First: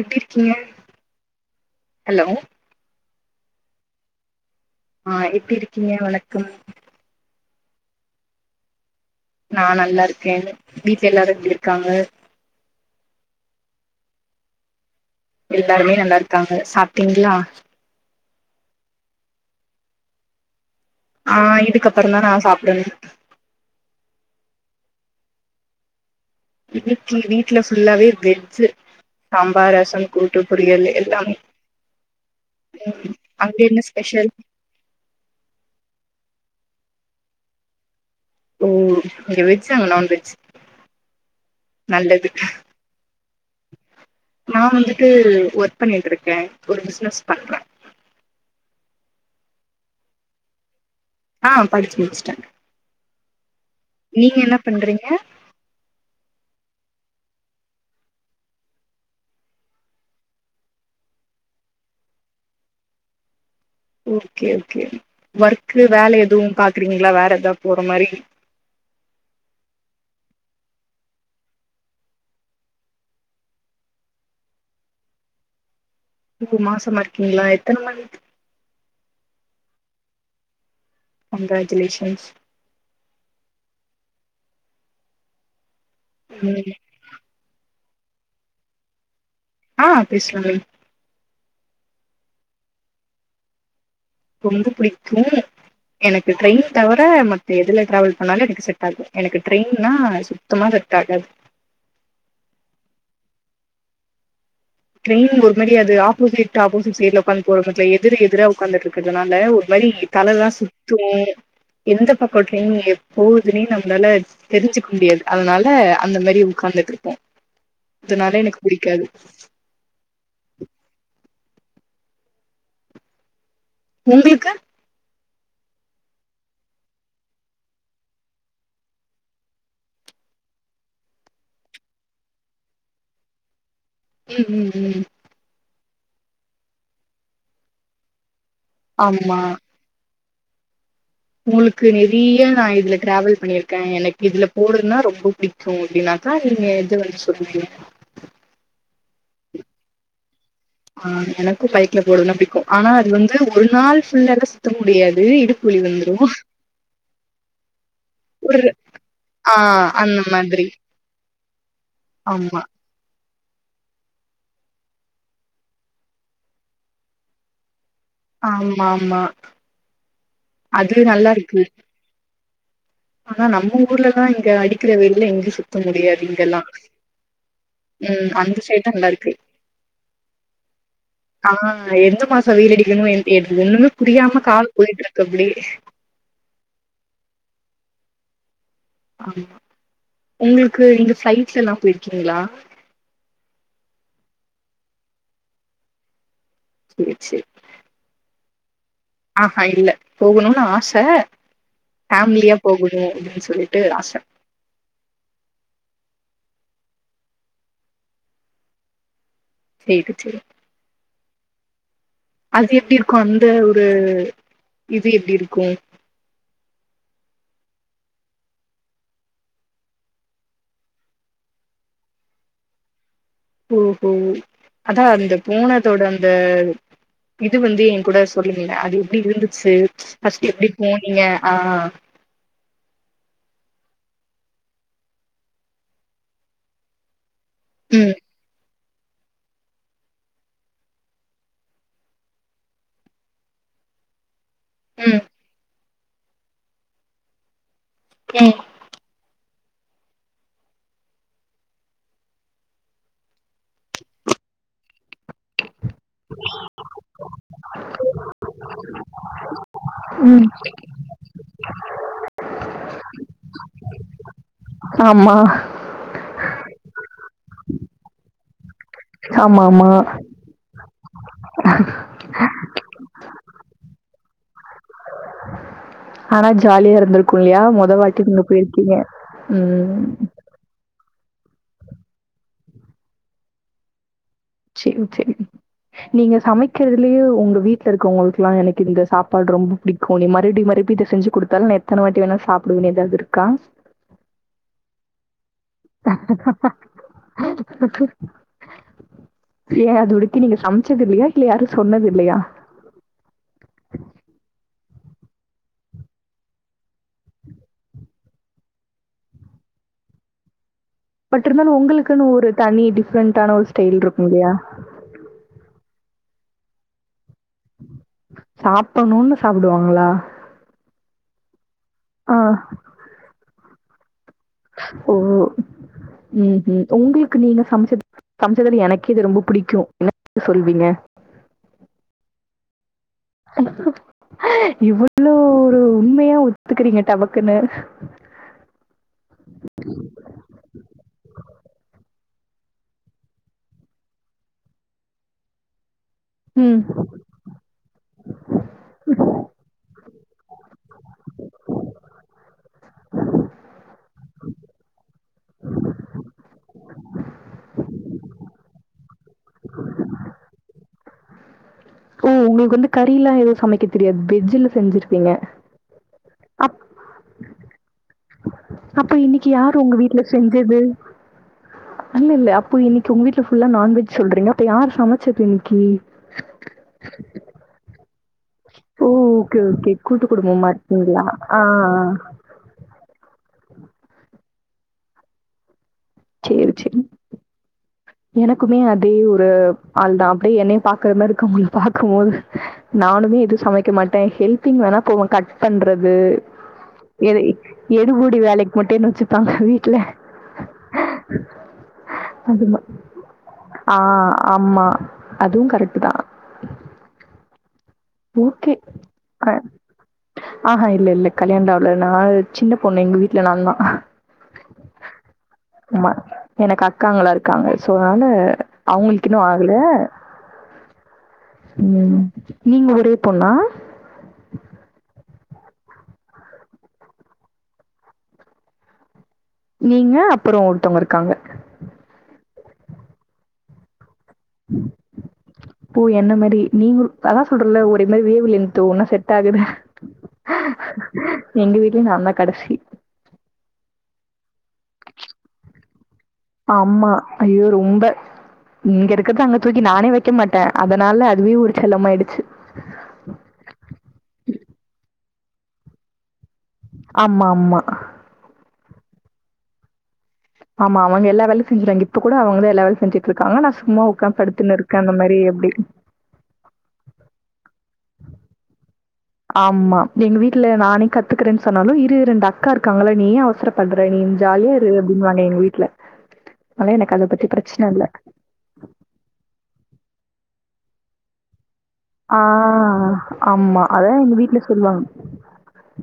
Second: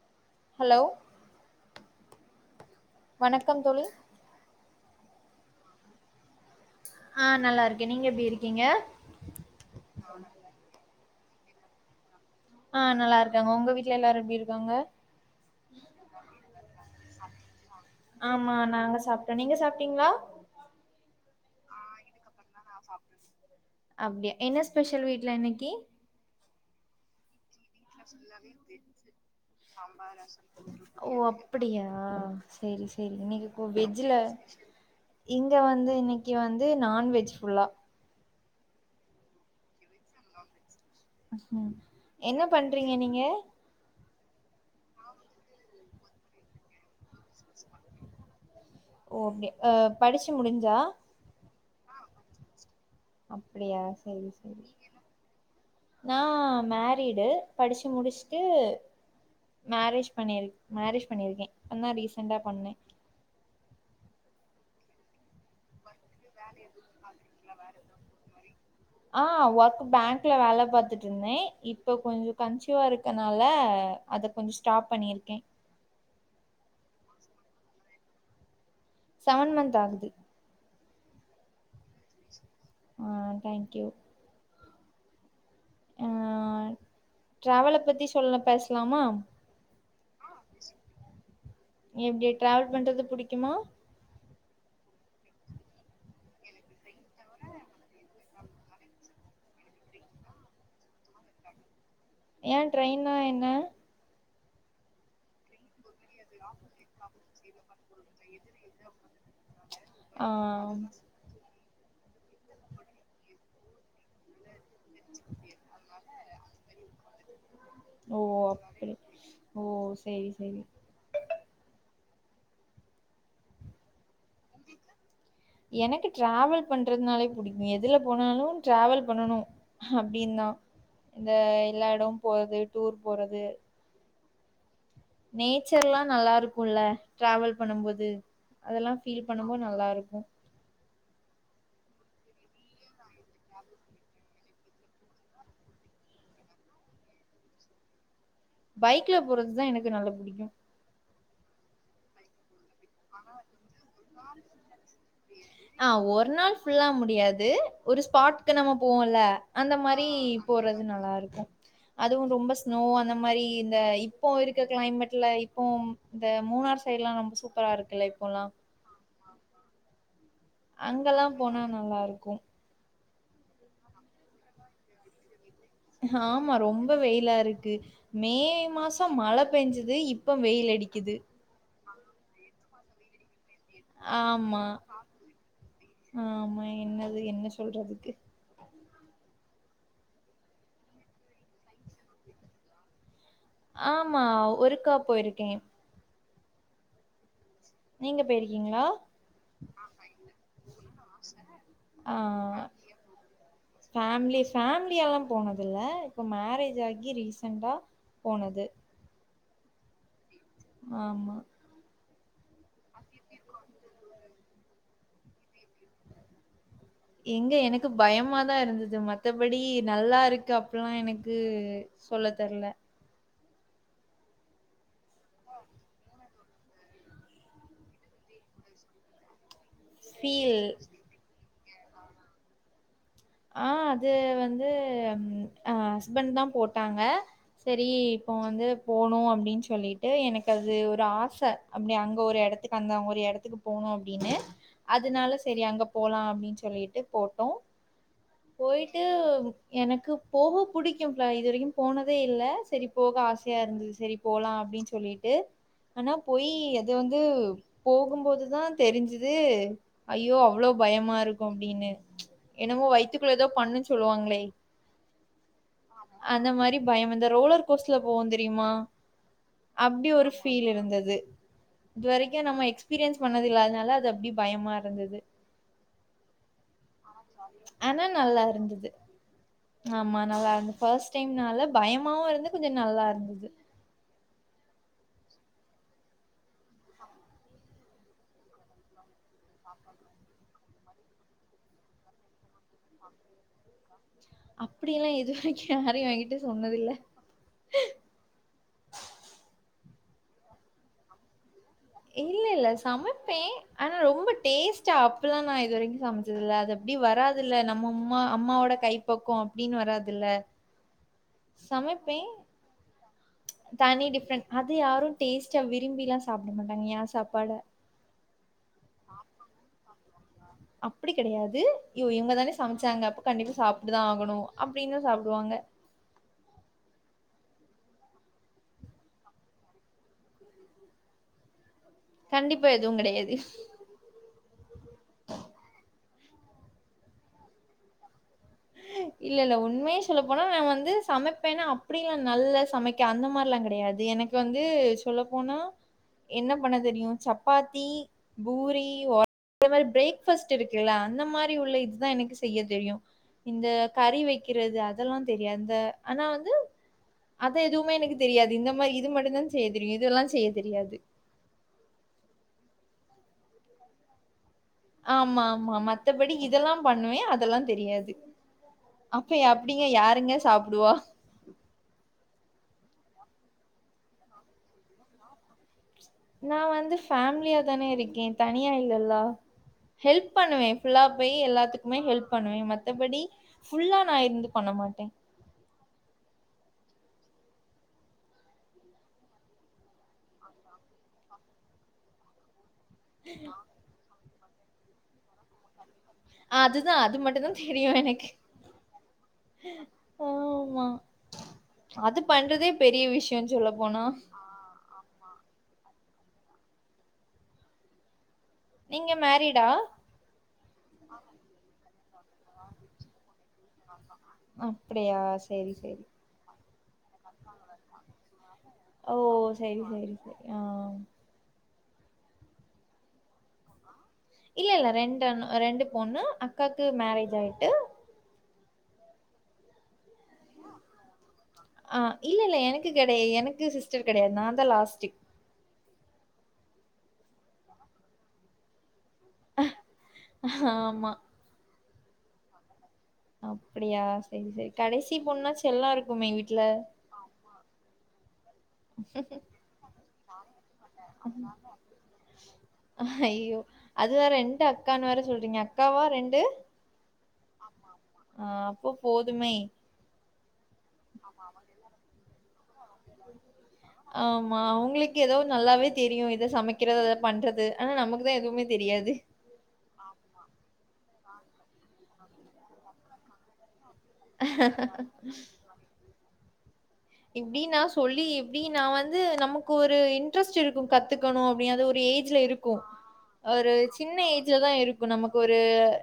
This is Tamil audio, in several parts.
எப்பிடி இருக்கீங்க ஹலோ ஹலோ வணக்கம் தோழி ஆ எப்பிடி இருக்கீங்க வணக்கம் ஆ நல்லா இருக்கே நீங்க எப்பிடி இருக்கீங்க நா நல்லா இருக்கே வீட்ல எல்லாரு எப்டி இருக்காங்க ஆ நல்லா இருக்காங்க உங்க வீட்டுல எல்லாரு எப்டி இருக்காங்க எல்லாருமே நல்லா இருக்காங்க சாப்ட்டீங்களா டீங்ளா ஆ இதுக்கப்புறந் தா நா சாப் அப்டியா என்னஸ் ஸ்பெஷல் வீட்ல இன்னக்கி [unintelligible] வெஜ்ஜு சாம்பார் ரசம் கூட்டு பொரியல் ஓ எல்லாமே அப்படியா சரி ம் சரி அங்க இன்னைக்கு என்ன வெஜ்ல ஸ்பெஷல் இங்க வந்து இன்னைக்கு வந்து து நான்வெஜ் ஃபுல்லா ஓ இங்க வெஜ் அங்க நான்வெஜ் உ நல்லது என்ன பண்றீங்க நீங்க நா வந்துட்டு ஒர்க் பண்ணிட்டு இருக்கே ஒரு பிச்னஸ் பண்றே ஓ கே படிச்சு முடிஞ்சா ஆ படிச்சு முடிச்சிட்டே ஆப் அப்டியா சரி சரி நா மேரிடு படிச்சு முடிச்சுட்டு மேரேஜ் பண்ணிரு மேரேஜ் பண்ணிருக்கே அதா ரீசன்டா பண்ணே ஓகே ஓகே ஒர்க்கு வேல எதுவு பாக்குறீங்களா வேற எதா போற மாரி ஆ ஒர்க் பேங்க்ல வேல பாத் பாத்துட்ருந்தே இப்ப கொஞ்ச கன்சிவா இருக்கனால அத கொஞ்ச ஸ்டாப் பண்ணிருக்கே மாசமா இருக்கீங்களா எத்தன மன்த் செவன் மந்த் ஆகுது கங்ராஜுலேஷன்ஸ் ஆ தேங்க்யூ ஆ ம் டிராவல பத் த்தி சொல்லல பேசலாமா ஆ பேசலாமே நீ எப்டி டிராவல் பண்றது புடிக்குமா ரொம்ப புடிக்கு எனக்கு ட்ரெயின் தவிர மத்த எதுல டிராவல் பண்ணாலு எனக்கு செட் ஆகு எனக்கு ட்ரெயின்னா சுத்தமா செட் ஆகாது ஏ ட்ரெயின்னா என்ன ட்ரெயின்ல ஒரு மாரியா ஆப்போசிட் ஆப்போசிட் சைட்ல உக்காந்து போறத்துல எதிர் எதிர உக்காந்துட்டு இருக்றதுனால ஒரு மாதிரி ஆ தலலா சுத்து எந்த பக்க ட்ரெயின் போகுதுன்னே நம்மளால தெரிஞ்சு க்க முடியாது அதனால அந்த மாரி உக்காந்துட்ருப்போ ஓ அதனாலே எனக்கு அப்டி பிடிக்காது ஓ சரி சரி உங்களுக்கு எனக்கு டிராவல் பண்றதுனாலே புடிக்கு எதுல போனாலு டிராவல் பண்னணு அப்டின்னு தா இந்த எல்லா எடமு போறது டூர் போறது உ உ உ நேச்சர்லா நல்லா இருக்குல டிராவல் பண்ணும்போது அதெலா ஃபீல் ஆமா பண்ணும்போது நல்லா இருக்கு உங்களுக்கு நெறையா நா இதுல டிராவல் பண்ணிருக்கே எனக்கு இதுல போறதுனா ரொம்ப பிடிக்கு அப்டின்னாக்க நீங்க எது வந்து சொல்வீங்க பைக்ல போறதுதா எனக்கு நல்லா புடிக்கு ஆ எனக்கு பைக்ல போரதுனா பிடிக்கு ஆனா அது வந்து ஒரு நாள் ஃபுல்லாலா சுத்த முடியாது இடுப்பு வலி ஆ வந்துரு ஒரு நாள் ஃபுல்லா முடியாது ஒரு ஸ்பாட்கு ஒரு நம்ம போவோம்ல ஆ அந்த மாரி மாதிரி போறது நல்லா இருக்கு அதுவு ரொம்ப ஆமா ஸ்னோ அந்த மாரி இந்த இப்போ இருக்க கிளைமேட்ல இப்போ இந்த மூணார் சைடுலா நம்ம சூப்பரா இருக் குல இப்பலா ஆமா ஆமா அது அங்கலா நல்லா இருக்கு போனா நல்லா இருக்கு ஆனா நம்ம ஊர்லதா இங்க அடிக்கிற வெயில்ல எங்க சுத் ஆமா ரொம்ப வெயிலா இருக்கு ம் மே அந்த சைடு தா மாசோ நல்லா இருக்கு மழ பெஞ்சது இப்ப வெயில் அடிக்குது ஆ எந்த மாசோ வெயிலடிக்கணு ஏது ஒண்ணுமே புரியாம கால ஆமா போயிட்டு இருக்கு அப்டே ஆமா என்னது என்ன சொல்றதுக்கு ஆமா உங்களுக்கு இந்த ஃப்ளைட்லலா போயிருக்கீங்களா ஆமா ஒருக்கா போயிருக்கே சேரி சேரி நீங்க போயிருக்கீங்களா ஆஹா இல்ல போகணுன்னு ஆச ஃபேமிலியா ஆ போகணு அப்டின்னு சொல்லிட்டு ஆச ஃபேமிலி ஃபேமிலி யாலா போனதில்ல இப்ப மேரேஜ் ஜாகி ரீசன்டா போனது [unintelligible] ஆமா அது எப்டி இருக்கு அந்த ஒரு இது எப்டி இருக்கு எங்க எனக்கு பயமாதா இருந்துது மத்தபடி நல்லா இருக்கு அப்பில்லா எனக்கு சொல்ல தெர்ல ஓஹோ அதா அந்த போனதோட அந்த இது வந்து என் கூட சொல்லுங்க அது எப்டி இருந்துச்சு ஃபர்ஸ்ட் ஃபீல் எப்டி போனீங்க ஆ ஆ அது வந்து அம் ஆ ஹஸ்பண்ட்தா போட்டாங்க செரி ம் இப்ப வந்து போணு அப்டின்னு சொல்லிட்டு எனக்கு அது ஒரு ஆச அப்டி அங்க ஒரு எடத்துக்கு அந்த மாரி எடத்துக்கு போணு அப்டின்னு ம் அதனால சரி அங்க போலா அப்டின்னு சொல்லிட்டு போட்டோ ம் போயிட்டு எனக்கு போகவு புடிக்கு ப்ல இதுவரைக்கு போனதே இல்ல செரி போக ஆசையா இருந்துது செரி போலா அப்டின்னு சொல்லிட்டு. ஆனா போயி அது வந்து போகும்போதுதா தெரிஞ்சுது ஐயோ ம் அவ்ளோ பயமா இரு க்கு அப்டின்னு என்னமோ வயித் துக்குள்ள ஏதோ பண்ணுன் சொல்லுவாங்களே ஆமா டி பயோ இந்த ரோலர் கோஸ்ட்ல போவோ தெரியுமா ஆமாமா அப்டி ஒரு ஃபீல் இருந்தது இதுவரைக்கு நம்ம எக்ஸ்பீரியன்ஸ் பண்ணது இல்ல அதனால அது அப்டி பயமா இருந்துது ஆனா ஜாலியா இருந்திருக்கு இல்லையா மொத ஆனா வாட்டி நீங்க நல்லா இருந்தது. போயிருக்கீங்க ம் ஆமா நல்லா இருந்தது. ஃபர்ஸ்ட் டைம்னால பயமாவு இருந்துது கொஞ்ச நல்லா இருந்துது ஓகே ம் நீங்க சமைக்கிறதுலயே உங்க வீட்ல இருக்கவங்களுக்கெல்லா எனக்கு இந்த சாப்பாடு ரொம்ப பிடிக்கு நீ மறுபடி மறுபடி இத செஞ்சு குடுத்தாலு நா எத்தன வாட்டி வேண்ணாலு சாப் அப்பிடி எல்லா எது ஹ்ஹ் ஹ் இல்ல அது [unintelligible] நீங்க சமைச்சது இல்லயா இல்ல யாரு இல்ல இல்ல சமைப்பே ஆனா ரொம்ப டேஸ்ட் டா அப்டில்லா நா இதுவரைக்கு சமைச்சது இல்ல அது அப்டி வராதில்ல நம்ம உம்மா அம்மாவோட கைப்பக்குவோ அப்டின்னு வராதில்ல பட் இருந்தாலு உங்களுக்குன்னு ஒரு தனி டி தனி டிஃப்ரெண்ட் அது யாரு டேஸ்ட்ட விரும்பிலா சாப்ட மாட்டாங்க ஏன்னா சாப் சாப்படணுன்னு சாப்புடுவாங்களா அப்பிடி கெடையாது இவ் ஆ. இவங்கதான சமைச்சாங்க அப்ப கண்டிப்பா சாப் ட்டுதா ஆகணு ஓ ம் ஹும் உங்களுக் கு நீங்க சமைச்சது சமைச்சதுல எனக்கே இது ரொம்ப புடிக்கு [inaudible] சொல்வீங்க? கண்டிப்பா எ இவ்ளோ ஒரு உண்மையா ஒத்துக்குறீங்க டபக்குன்னு இல்ல இல்ல உண்மைய சொல்ல போனா நா வந்து சமைப் பேனா அப்பிடில்லா நல்லா சமைக்க அந்த மாரில்லா கெடையாது எனக்கு வந்து சொல்லப் போனா என்ன பண்ண ம். தெரியு சப்பாத்தி, பூரி [inaudible] இந்த மாரி பிரேக்ஃபாஸ்ட் இருக்குல்ல அந்த மாரி உள்ள இதுதா எனக்கு செய்யத் தெரியு இந்த கறி வைக்கிறது அதெல்லாந் தெரியாது இந்த ஆனா வந்து அத எதுமே எனக்கு தெரியாது இந்த மாரி இது மட்டும்தா செய்யத் தெரியு இதெல்லா செய்யத் தெரியாது ஓ உங்களுக்கு வந்து கறி எல்லா எதுவு சமைக்க தெரியாது வெஜ்ஜில செஞ்சிருப்பீங்க. ஆமா ஆமா மத்தபடி இதெல்லா அப் பண்ணுவே அதெல்லாந் தெரியாது அப்ப இன்னக்கி யாரு அப்டிங்க உங்க வீட்ல யாருங்க செஞ்சது சாப்டுவா? இல்ல இல்ல அப்பி இன்னக்கி உங்க வீட்ல ஃபுல்லா நான்வெஜ் சொல்றீங்க அப்ப யார் சமைச்சது இன்னக்கி நா வந்து ஃபேமிலியாதானே இருக்கே தனியா ஓ! இல்லல்ல ஓகே, ஓகே. கூட்டு ஹெல்ப் குடும்பமா பண்ணுவே ஃபுல்லா இருக்கீங்களா? போய் ஆ, எல்லாத்துக்குமே ஆ. ஹெல்ப் பண்ணுவே மத்தபடி ஃபுல்லா நா இருந்து பண்ண மாட்டே சேரி சேரி எனக்குமே அதே ஒரு ஆள்தா அப்டியே என்னய பாக்குற மாரி இருக்கு உங்கள பாக்கும்போது நானுமே எதுவு சமைக்க மாட்டே ஹெல்பிங் வேண்ணா போவ கட் பண்ற து அதுதான் அது எடு மட்டும்தான் தெரியு எனக்கு. எடுபுடி வேலைக்கு மட்டு என்ன வச்சுப்பாங்க வீட்ல ஆமா. அது பண்றதே ம பெரிய விஷயம் சொல்ல ஆ போனா. ஆமா அதுவு கரெக்ட் தான். ஓகே நீங்க ஆ மேரிடா? ஆஹா இல்ல இல்ல கல்யாணலா இல்ல நா சின்ன பொண்ணு எங்க வீட்ல நாந்தா அப்பிடியா செரி செரி எனக்கு அக்காங்கல்லா இருக்காங்க சோ அதனால ஓ அவங்களுக்கு இன்னும் ஆகல. செரி செரி செரி ஆ ம் நீங்க ஒரே பொண்ணா ரெண்டு பொண்ணு அக்காக்கு மேரேஜ் ஆயிட்டு நீ ஆஹ் இல்ல இல்ல எனக்கு கிடை எனக்கு சிஸ் கிடையாது நான் தான் லாஸ்டிக் நீங்களும் அதான் சொல்றேன்ல ஒரே மாதிரி வேவ்லென்த் ஒரே து ஆமா. எங்க வீட்டு நான்தான் கடைசி அப்புடியா செரி செரி கடைசி பொண்ணா செல்லம் இருக்கும் ஆமா ஐயோ ரொம்ப இங்க இருக்கறத அங்க தூக்கி நானே வைக்க மாட்டேன் அதனால அதுவே ஒரு செல்லமாயிடுச்சு ங்க அக்காவா ரெண்டு ஆமாமா. ஆஹ் அப்போ போதுமே ஆமா ஆமா அவுங்க எல்லா வேலை செஞ்சுறாங்க இப்ப கூட அவங்கள லைப் ஆமா அந்த அவங்களுக்கு மாரி ஏதோ அப்டி. நல்லாவே தெரியும் இதை சமைக்கிறது அதை பண்றது ஆனா நமக்குதான் எதுவுமே தெரியாது ஆமா எங்க வீட்டுல நா கத்துக்கிறேன்னு சொன்னாலும் இரு இரு ரெண்டு அக்கா இருக்காங்கள நீ அவசரப்படுற பண்ற நீ ஜாலியா இரு அப்படின்னு வாங்க எங்க வீட்டுல இப்பிடி நா சொல்லி எப்பிடி நா வந்து நமக்கு ஒரு இன்ரஸ்ட் இருக்கு கத்துகனும் அப்பிடி ஒரு ஆ ஏஜில இருக்கும் ஒரு ஆமா. சின்ன அதான் எங்க ஏஜில வீட்ல தா சொல்லுவாங்க. யிருக்கு நமக்கு ஒரு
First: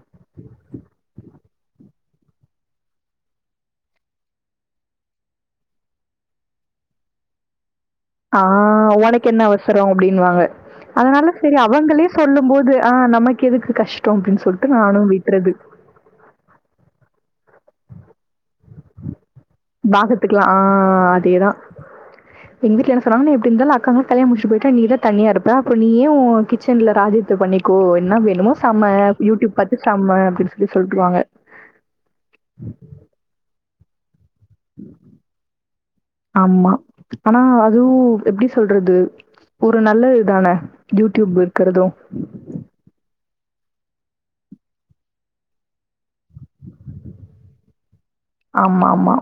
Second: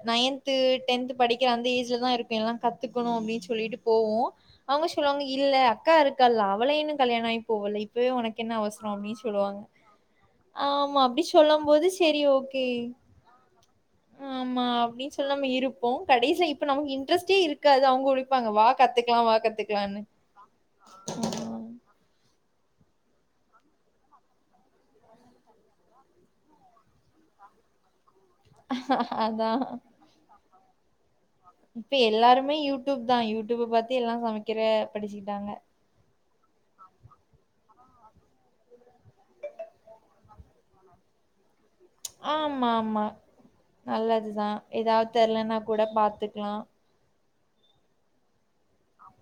நையத் டென்த் படிக்க அந்த ஏஜில தா யிருக்கே எல்லா கத்துகணும் அப்படின்னு சொல்லிட்டு போவோ அவங்க சொல்லுவாங்க யில்ல அக்காயிருகல்ல அவளே இன்னும் கல்யாணயமாகி போகல கே உனக்கு "ஆ என்ன அவசரம் அப்டினு உனக்கு என்ன சொல்லுவாங்க அவசரம்?" அப்டின்னுவாங்க. ஆமா அப்டி அதனால சரி சொல்லும் போது அவங்களே செரி ஓகே சொல்லும்போது, "ஆ நமக்கு எதுக்கு கஷ்டம்?" அப்டின்னு ஆமா சொல்லிட்டு நானும் அப்படினு விட்றது. செல்லமாயிருபோம் கடைசில நமக்கு இன்டரஸ்ட்டே க்துஅவங்க உலிபாங்க வா கத்துகலாம் வா கத்துகலாம் ஆஹ அதேதான் எங்க வீட்டுல என்ன சொன்னாங்கன நீ எப்படியிருந்தாலும் அக்காவ கல்யாண முடிச்சுட்டுபோயிட்ட நீ தான் தனியாயிருப்ப அப்ரோம் நீயும் கிச்ன்ல ராஜயத்தே பண்ணிகோ என்ன வேணுமோ சமை ஆ யூடிப் அதான். பாத்து சம அப்பிடின்னு ப்படி சொல்ட்டுவாங்க இப்பஎல்லாருமே யூடிப் தான் யூடிப் பாத்துஎ ல்லாம் சமைக் ஆம்மா ஆனா அ துவு எப்டி சொல்றது ஒரு நல்ல இதானே யூட்யூப் இருக்குறது ஆமாமா நல்லதுதா எதாவ் தெர்லனா கூட பாத்துக்லா ஆமாமா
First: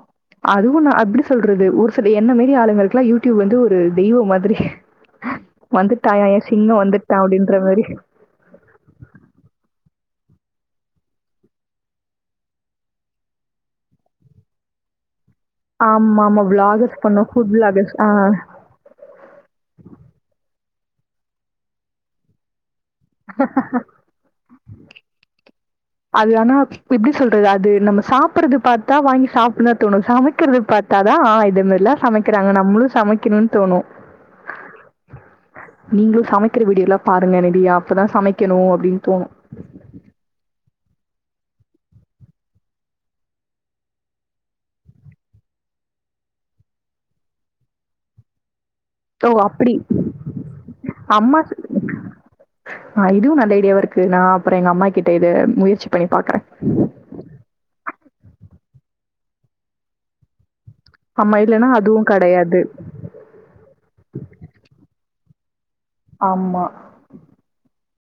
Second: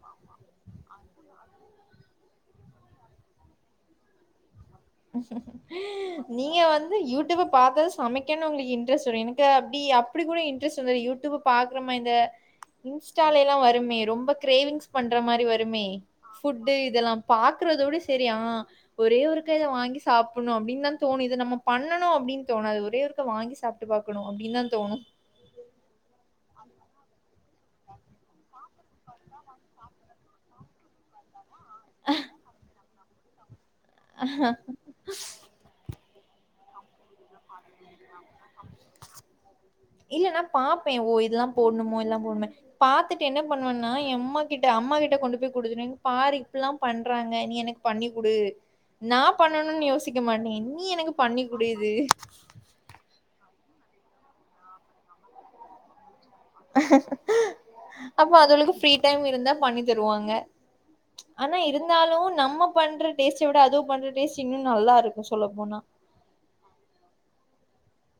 அதுவு நா எப்டி சொல்றது ஒரு சில என்ன மாரி ஆளுங்களுக்லா யூடியூப் வந்து ஒரு தெய்வ மாதிரி வந்துட்டாயாம், என் நீங்க சிங்கம் வந்து வந்துட்டான் யூடியூப அப்டின்ற மாரி. பாத்தது சமைக்கன்னு உங்ளுக்கு இன்ட்ரெஸ்ட் வரு எனக்கு அப்டி அப்டி கூட இன்ட்ரெஸ்ட் வந்த யூட்யூப பாக்குறமா இந்த இன்ஸ்டாலைலா வருமே ரொம்ப கிரேவிங்ஸ் பண் ற மாரி வருமே ஆமாமா. ஃபுட்டு விளாகர்ஸ் இதெல்லா பண்ணும். Food vloggers. பாக்குறதோட ஆ. சேரி ஆனா ஒரே ஒரு வாங்கி சாப்புன்னு அப்டின் தா தோனு இது நம்ம பண்ணனு அப்டின் தோனாது ஒ ரே ஒருக்க வாங்கி சாப்ட்டு பாக்கணு அப்டின தா தோனு அது ஆனா எப்டி சொல் றது அது நம்ம சாப்புறது பாத் தா‌ வாங்கி சாப்புல்லா தோனு சமக்கிறது பாத்தா தா இ து மார்லா சமக்கிறாங்க நம்ளு சமை க்கினுன் தோனு ஹ நீங்ளு சமைக்கிற வீடியோலா பாருங்க ரெடியா அப்பதா சமைக்கனு அப்டின் தோனு ப்பே ஓ இதலா போட்னுமோ இதல்லா போனுமோ பாத்துட்டு என்ன பண்ணுவென்னா எ அம்மா கிட்ட அம்மா கிட்ட கொண்டு போய் குடுத்துருவே இங் பாரு இப்பில்லா பண்றாங்க நீ எனக்கு பண்ணிகுடு நா ஓ! அப்படி. பண்ணனுன் யோசிக்க மாட்டே நீ எனக்கு அம்மா பண்ணி குடு இது டியாவாருக்கு நா அப்ற எங்க அம்மா கிட்ட இத முயற்சி பண்ணி பாக்குறே அப்ப அதுவரைக்கு ஃப்ரீ டைம் இருந்தா பண்ணி தருவாங்க ஆமா, ஆனா இல்லன்னா அதுவும் இருந்தாலு கெடையாது. நம்ம பண்ற டேஸ்ட்ட விட அது பண்ற டேஸ்ட் இன்னு நல்லாருக்கு சொல்ல போனா ஆமா